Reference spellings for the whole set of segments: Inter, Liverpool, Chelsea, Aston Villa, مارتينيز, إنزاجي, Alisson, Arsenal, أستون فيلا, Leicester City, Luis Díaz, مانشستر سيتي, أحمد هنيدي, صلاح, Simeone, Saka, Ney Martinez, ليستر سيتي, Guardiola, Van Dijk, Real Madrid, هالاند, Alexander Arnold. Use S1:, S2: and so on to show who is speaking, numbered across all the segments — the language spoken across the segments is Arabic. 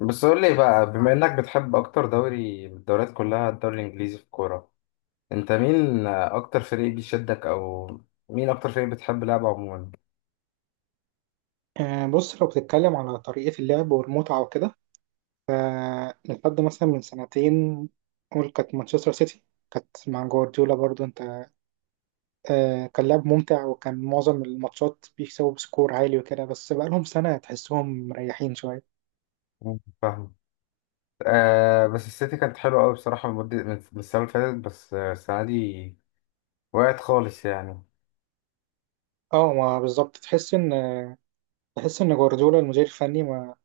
S1: بس قول لي بقى، بما انك بتحب اكتر دوري من الدوريات كلها الدوري الانجليزي في الكوره، انت مين اكتر فريق بيشدك؟ او مين اكتر فريق بتحب لعبه عموما؟
S2: بص، لو بتتكلم على طريقة اللعب والمتعة وكده، فلحد مثلا من سنتين قول كانت مانشستر سيتي. كانت مع جوارديولا برضو انت. كان لعب ممتع، وكان معظم الماتشات بيكسبوا بسكور عالي وكده، بس بقالهم سنة تحسهم مريحين شوية.
S1: مم. فاهم. آه، بس السيتي كانت حلوه قوي بصراحه المده من السنه اللي فاتت، بس السنه دي وقعت خالص يعني.
S2: اه، ما بالظبط، تحس ان جوارديولا المدير الفني ما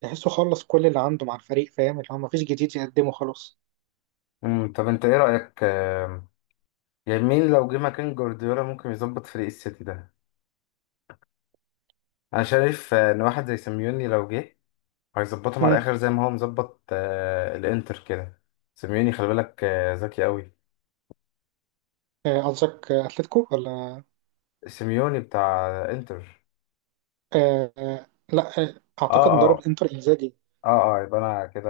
S2: تحسه خلص كل اللي عنده مع الفريق، فاهم؟ اللي هو مفيش جديد يقدمه خلاص.
S1: طب انت ايه رايك؟ يعني مين لو جه مكان جوارديولا ممكن يظبط فريق السيتي ده؟ انا شايف ان واحد زي سيميوني لو جه هيظبطهم على
S2: مم.
S1: الاخر، زي ما هو مظبط الانتر كده. سيميوني خلي بالك ذكي قوي.
S2: قصدك اتلتيكو ولا؟
S1: سيميوني بتاع انتر.
S2: آه، آه، لا، اعتقد
S1: اه،
S2: مدرب
S1: اه،
S2: انتر انزاجي.
S1: اه، اه، يبقى انا كده.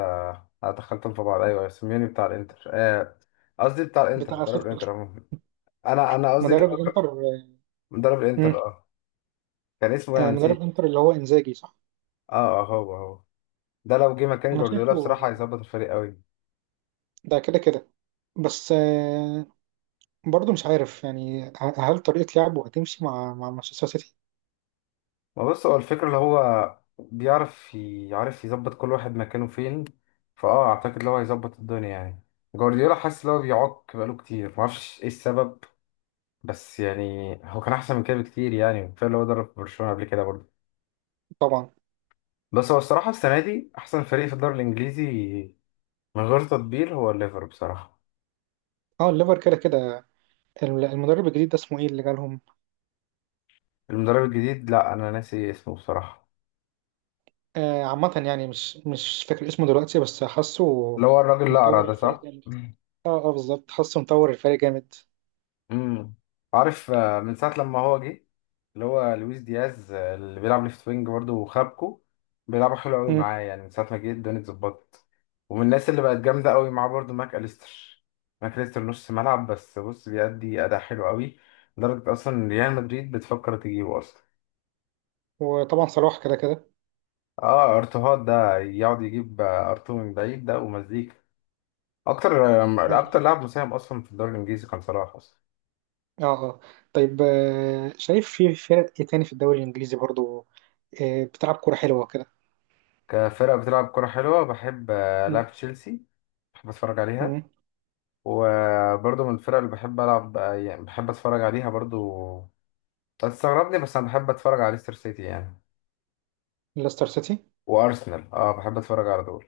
S1: أنا دخلتهم في بعض، ايوه سيميوني بتاع الانتر قصدي بتاع الانتر،
S2: بتاع
S1: مدرب
S2: اتلتيكو؟
S1: الانتر عموما. انا قصدي اللي
S2: مدرب
S1: هو
S2: الانتر.
S1: مدرب
S2: مم.
S1: الانتر. اه. كان اسمه إيه؟ انا
S2: مدرب
S1: نسيت.
S2: الانتر اللي هو انزاجي، صح.
S1: اه، اه، هو هو ده لو جه مكان
S2: انا
S1: جوارديولا
S2: شايفه
S1: بصراحة هيظبط الفريق قوي.
S2: ده كده كده. بس برضه مش عارف يعني هل طريقة لعبه هتمشي مع مانشستر سيتي.
S1: ما بص، هو الفكرة اللي هو يعرف يظبط كل واحد مكانه فين. اعتقد اللي هو هيظبط الدنيا يعني. جوارديولا حاسس اللي هو بيعك بقاله كتير، معرفش ايه السبب. بس يعني هو كان احسن من كده بكتير يعني، كفايه اللي هو درب برشلونة قبل كده برضه.
S2: طبعا.
S1: بس هو الصراحة السنة دي احسن فريق في الدوري الانجليزي من غير تطبيل هو الليفر بصراحة.
S2: اه، الليفر كده كده. المدرب الجديد ده اسمه ايه اللي جالهم؟
S1: المدرب الجديد، لا انا ناسي اسمه بصراحة.
S2: عامة يعني مش فاكر اسمه دلوقتي، بس حاسه
S1: اللي هو الراجل الاقرع
S2: مطور
S1: ده،
S2: الفريق
S1: صح؟
S2: جامد. اه، اه، بالظبط، حاسه مطور الفريق جامد.
S1: امم عارف من ساعة لما هو جه، اللي هو لويس دياز اللي بيلعب ليفت وينج برضه، وخابكو بيلعبوا حلو قوي
S2: مم.
S1: معاه يعني، من ساعة ما جه الدنيا اتظبطت. ومن الناس اللي بقت جامدة قوي معاه برضه ماك أليستر. ماك أليستر نص ملعب، بس بص بيأدي أداء حلو قوي، لدرجة أصلا ريال مدريد بتفكر تجيبه أصلا.
S2: وطبعا صلاح كده كده
S1: اه، ارتوهات ده يقعد يجيب ارتو من بعيد ده، ومزيكا. اكتر
S2: يعني.
S1: لاعب مساهم اصلا في الدوري الانجليزي كان صلاح اصلا.
S2: اه. اه. طيب، شايف في فرق ايه تاني في الدوري الانجليزي برضه بتلعب كرة حلوة كده؟
S1: كفرق بتلعب كرة حلوة بحب
S2: م-
S1: ألعب تشيلسي. بحب أتفرج عليها.
S2: م.
S1: وبرضه من الفرق اللي بحب ألعب يعني بحب أتفرج عليها برضه، هتستغربني، بس أنا بحب أتفرج على ليستر سيتي يعني.
S2: ليستر سيتي.
S1: وأرسنال، بحب أتفرج على دول.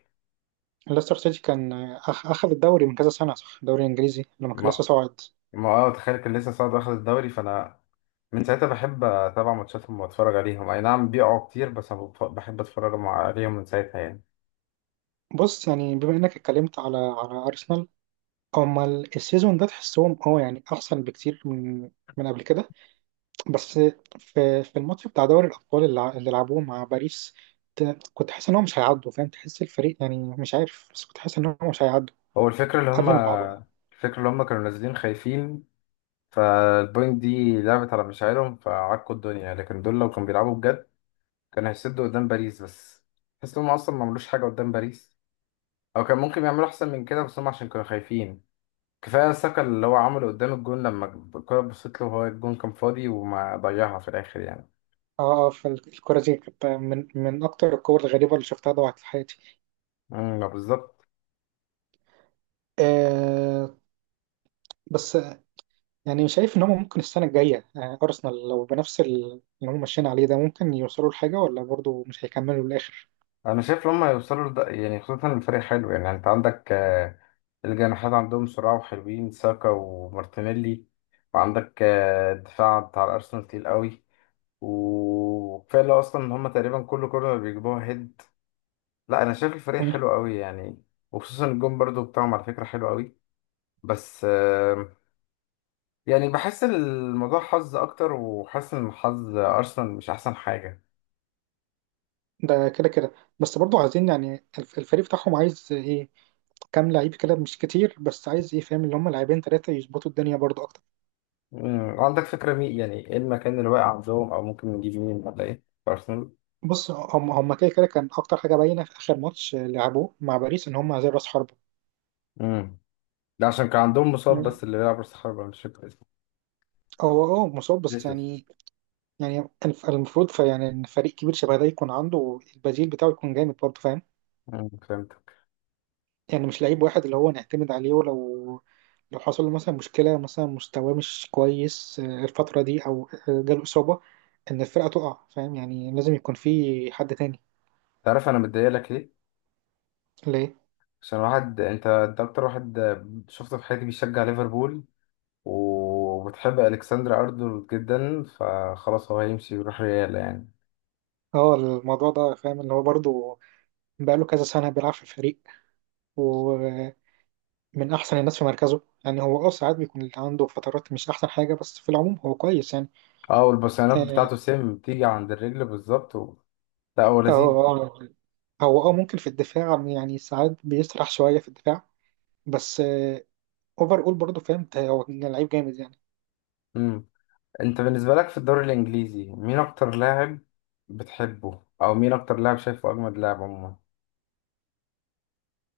S2: ليستر سيتي كان أخذ الدوري من كذا سنة، صح؟ الدوري الإنجليزي لما كان لسه
S1: ما
S2: صاعد.
S1: ما تخيل كان لسه صاعد واخد الدوري، فأنا من ساعتها بحب أتابع ماتشاتهم وأتفرج عليهم، أي نعم بيقعوا كتير، بس أنا بحب أتفرج عليهم من ساعتها يعني.
S2: بص، يعني بما إنك اتكلمت على أرسنال، هما السيزون ده تحسهم، اه، يعني أحسن بكتير من قبل كده. بس في الماتش بتاع دوري الأبطال اللي اللي لعبوه مع باريس، كنت حاسس إن هو مش هيعدوا، فاهم؟ تحس الفريق يعني مش عارف، بس كنت حاسس إن هو مش هيعدوا
S1: هو الفكرة اللي
S2: قبل
S1: هما
S2: ما يلعبوا. اه.
S1: الفكرة اللي هما كانوا نازلين خايفين. فالبوينت دي لعبت على مشاعرهم، فعكوا الدنيا، لكن دول لو كانوا بيلعبوا بجد كانوا هيسدوا قدام باريس، بس تحس إن هم أصلا ما عملوش حاجة قدام باريس، أو كان ممكن يعملوا أحسن من كده، بس هم عشان كانوا خايفين. كفاية ساكا اللي هو عمله قدام الجون لما الكرة بصيت له وهو الجون كان فاضي، وما ضيعها في الآخر يعني.
S2: اه، فالكرة دي كانت من أكتر الكور الغريبة اللي شفتها ضاعت في حياتي.
S1: ما بالظبط.
S2: آه بس يعني شايف ان هم ممكن السنه الجايه ارسنال لو بنفس اللي هم ماشيين عليه ده، ممكن يوصلوا لحاجه ولا برضو مش هيكملوا للاخر؟
S1: أنا شايف لما يوصلوا لده يعني، خصوصا الفريق حلو يعني، أنت عندك الجناحات عندهم سرعة وحلوين، ساكا ومارتينيلي. وعندك الدفاع بتاع الأرسنال تقيل قوي، وكفايه اللي هو اصلا ان هم تقريبا كل كورنر بيجيبوها هيد. لا انا شايف الفريق
S2: مم.
S1: حلو قوي يعني. وخصوصا الجون برضو بتاعهم على فكره حلو قوي. بس يعني بحس الموضوع حظ اكتر، وحاسس ان حظ ارسنال مش احسن حاجه.
S2: ده كده كده. بس برضو عايزين يعني الفريق بتاعهم عايز ايه؟ كام لعيب كده، مش كتير، بس عايز ايه؟ فاهم؟ اللي هم لاعبين ثلاثه يظبطوا الدنيا برضو اكتر.
S1: عندك فكره مين يعني ايه المكان اللي واقع عندهم، او ممكن نجيب مين ولا ايه؟ في ارسنال.
S2: بص، هم هم كده كده كان اكتر حاجه باينه في اخر ماتش لعبوه مع باريس، ان هم عايزين راس حربه.
S1: امم ده عشان كان عندهم مصاب،
S2: مم.
S1: بس اللي بيلعب راس حربة مش فاكر اسمه.
S2: هو، اه، مصاب بس
S1: جيسوس.
S2: يعني. يعني المفروض فيعني ان فريق كبير شبه ده يكون عنده البديل بتاعه يكون جامد برضه، فاهم؟
S1: مم، فهمت.
S2: يعني مش لعيب واحد اللي هو نعتمد عليه، ولو حصل له مثلا مشكلة، مثلا مستواه مش كويس الفترة دي او جاله إصابة، ان الفرقة تقع، فاهم؟ يعني لازم يكون في حد تاني.
S1: تعرف انا متضايق لك ليه؟
S2: ليه؟
S1: عشان واحد، انت اكتر واحد شفته في حياتي بيشجع ليفربول، وبتحب الكسندر ارنولد جدا، فخلاص هو هيمشي ويروح ريال يعني.
S2: اه، الموضوع ده فاهم اللي هو برضه بقاله كذا سنة بيلعب في الفريق، ومن أحسن الناس في مركزه. يعني هو، اه، ساعات بيكون عنده فترات مش أحسن حاجة، بس في العموم هو كويس يعني.
S1: اه، والبصيانات
S2: آه.
S1: بتاعته سيم بتيجي عند الرجل بالظبط، و. لا، هو لذيذ.
S2: اه، هو اه ممكن في الدفاع يعني ساعات بيسرح شوية في الدفاع. بس اوفر اول برضه، فاهم؟ هو لعيب جامد يعني.
S1: مم. انت بالنسبه لك في الدوري الانجليزي، مين اكتر لاعب بتحبه، او مين اكتر لاعب شايفه اجمد لاعب عموما؟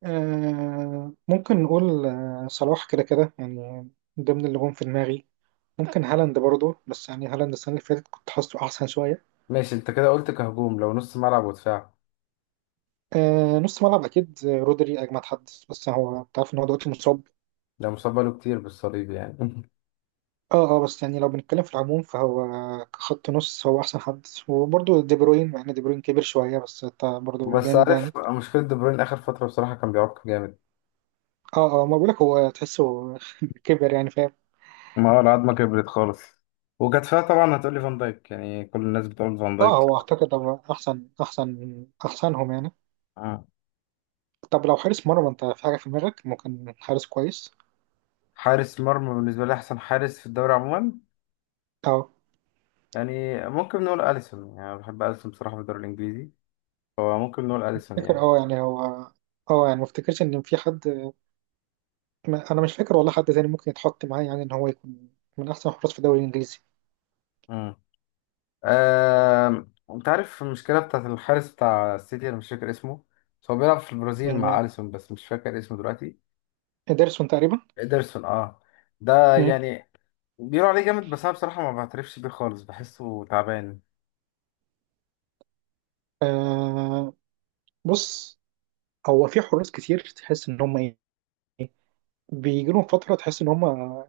S2: ممكن نقول صلاح كده كده يعني، ضمن اللي جم في دماغي. ممكن هالاند برضه، بس يعني هالاند السنة اللي فاتت كنت حاسه أحسن شوية.
S1: ماشي، انت كده قلت كهجوم، لو نص ملعب ودفاع؟
S2: نص ملعب أكيد رودري أجمد حد، بس هو تعرف إن هو دلوقتي مصاب.
S1: ده مصاب بقاله كتير بالصليب يعني.
S2: اه، اه، بس يعني لو بنتكلم في العموم فهو كخط نص هو أحسن حد، وبرضه دي بروين مع إن دي بروين كبر شوية، بس برضه
S1: بس
S2: جامد يعني.
S1: عارف مشكله دي بروين اخر فتره بصراحه كان بيعك جامد.
S2: اه، اه، ما بقولك هو تحسه كبر يعني، فاهم؟
S1: ما هو العظمه كبرت خالص. وكانت فيها طبعا، هتقولي فان دايك يعني، كل الناس بتقول فان
S2: اه،
S1: دايك.
S2: هو اعتقد هو احسن احسنهم يعني.
S1: آه.
S2: طب لو حارس مرمى، انت في حاجه في دماغك ممكن حارس كويس؟
S1: حارس مرمى بالنسبة لي أحسن حارس في الدوري عموما،
S2: اه،
S1: يعني ممكن نقول أليسون، يعني أنا بحب أليسون بصراحة في الدوري الإنجليزي، فممكن نقول أليسون
S2: فاكر.
S1: يعني.
S2: اه، يعني هو، اه، يعني ما افتكرش ان في حد. ما انا مش فاكر والله حد تاني ممكن يتحط معاه، يعني ان هو يكون من احسن الحراس في الدوري الانجليزي.
S1: مم. أنت عارف المشكلة بتاعت الحارس بتاع السيتي، أنا مش فاكر اسمه. بس هو بيلعب في البرازيل مع
S2: يعني
S1: أليسون، بس مش فاكر اسمه دلوقتي.
S2: ادرسون تقريبا.
S1: إيدرسون، أه. ده
S2: مم.
S1: يعني بيقولوا عليه جامد، بس أنا بصراحة ما بعترفش بيه خالص، بحسه تعبان.
S2: آه بص، هو في حراس كتير تحس ان هم بيجي لهم فتره تحس ان هم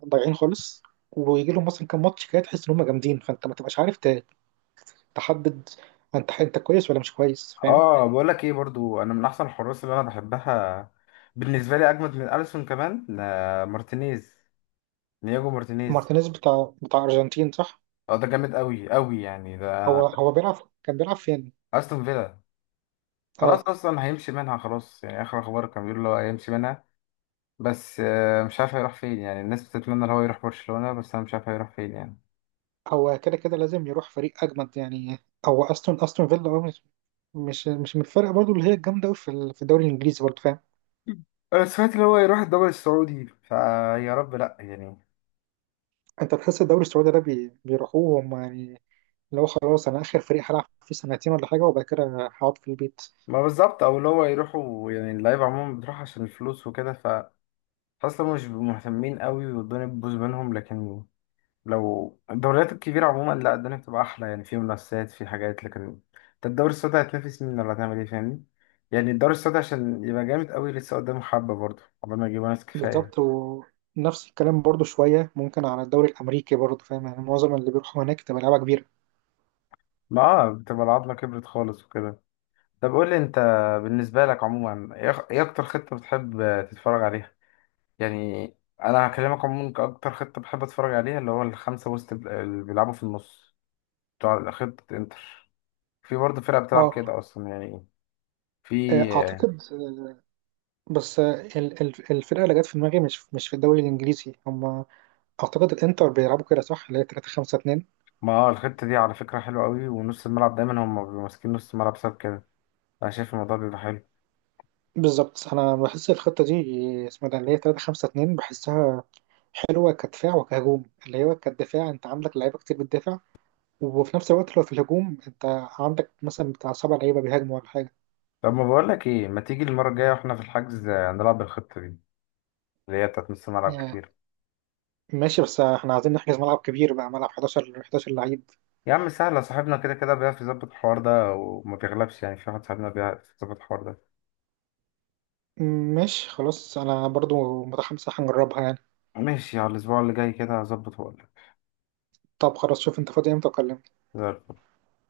S2: ضايعين خالص، ويجي لهم مثلا كام ماتش كده تحس ان هم جامدين، فانت ما تبقاش عارف تحدد انت كويس ولا مش كويس، فاهم؟
S1: اه، بقول لك ايه برضو، انا من احسن الحراس اللي انا بحبها بالنسبه لي اجمد من اليسون كمان، لا، مارتينيز. نياجو مارتينيز.
S2: مارتينيز بتاع ارجنتين، صح؟
S1: اه، ده جامد قوي قوي يعني، ده
S2: هو هو كان بيلعب فين؟
S1: استون فيلا. خلاص
S2: اه،
S1: اصلا هيمشي منها خلاص يعني، اخر اخبار كان بيقول له هيمشي منها. بس مش عارف هيروح فين يعني، الناس بتتمنى ان هو يروح برشلونه، بس انا مش عارف هيروح فين يعني.
S2: هو كده كده لازم يروح فريق اجمد يعني. هو استون فيلا، اه، مش من الفرق برضو اللي هي الجامده قوي في في الدوري الانجليزي برضو، فاهم؟
S1: انا سمعت ان هو يروح الدوري السعودي، فيا رب لا يعني.
S2: انت تحس الدوري السعودي ده بيروحوه هم يعني؟ اللي هو خلاص انا اخر فريق هلعب فيه سنتين ولا حاجه، وبعد كده هقعد في البيت.
S1: ما بالظبط، او اللي هو يروحوا يعني، اللعيبه عموما بتروح عشان الفلوس وكده، اصلا مش بيبقوا مهتمين قوي والدنيا بتبوظ منهم، لكن لو الدوريات الكبيره عموما لا الدنيا بتبقى احلى يعني، في منافسات، في حاجات، لكن انت الدوري السعودي هتنافس مين ولا هتعمل ايه، فاهمني؟ يعني الدوري السعودي عشان يبقى جامد قوي لسه قدامه حبه برضه، قبل ما يجيبوا ناس
S2: بالظبط.
S1: كفايه.
S2: ونفس الكلام برضو شوية ممكن على الدوري الأمريكي برضو، فاهم؟ يعني معظم اللي بيروحوا هناك تبقى لعبة كبيرة.
S1: ما بتبقى العظمه كبرت خالص وكده. طب قول لي انت، بالنسبه لك عموما، ايه اكتر خطه بتحب تتفرج عليها؟ يعني انا هكلمك عموما، كاكتر خطه بحب اتفرج عليها، اللي هو الخمسه وسط اللي بيلعبوا في النص، بتوع خطه انتر. في برضه فرقة بتلعب
S2: اه.
S1: كده أصلا يعني. في.
S2: أعتقد بس الفرقة اللي جت في دماغي، مش في الدوري الإنجليزي هم. أعتقد الإنتر بيلعبوا كده، صح؟ اللي هي 3-5-2.
S1: ما الخطة دي على فكرة حلوة قوي، ونص الملعب دايما هم بيبقوا ماسكين نص الملعب بسبب كده. أنا شايف الموضوع بيبقى حلو.
S2: بالظبط. أنا بحس الخطة دي، اسمها ده اللي هي 3 5 2، بحسها حلوة كدفاع وكهجوم. اللي هو كدفاع أنت عندك لعيبة كتير بتدافع، وفي نفس الوقت لو في الهجوم أنت عندك مثلا بتاع سبع لعيبة بيهاجموا ولا حاجة.
S1: طب ما بقولك إيه، ما تيجي المرة الجاية وإحنا في الحجز، نلعب بالخطة دي، اللي هي بتاعت نص الملعب
S2: يعني
S1: كتير.
S2: ماشي، بس احنا عايزين نحجز ملعب كبير، بقى ملعب 11، 11 لعيب.
S1: يا عم سهلة، صاحبنا كده كده بيعرف يظبط الحوار ده وما بيغلبش يعني، في واحد صاحبنا بيعرف يظبط الحوار ده.
S2: ماشي، خلاص انا برضو متحمس، هنجربها يعني.
S1: ماشي، على الأسبوع اللي جاي كده هظبط وأقولك.
S2: طب خلاص، شوف انت فاضي امتى اكلمك.
S1: زي الفل.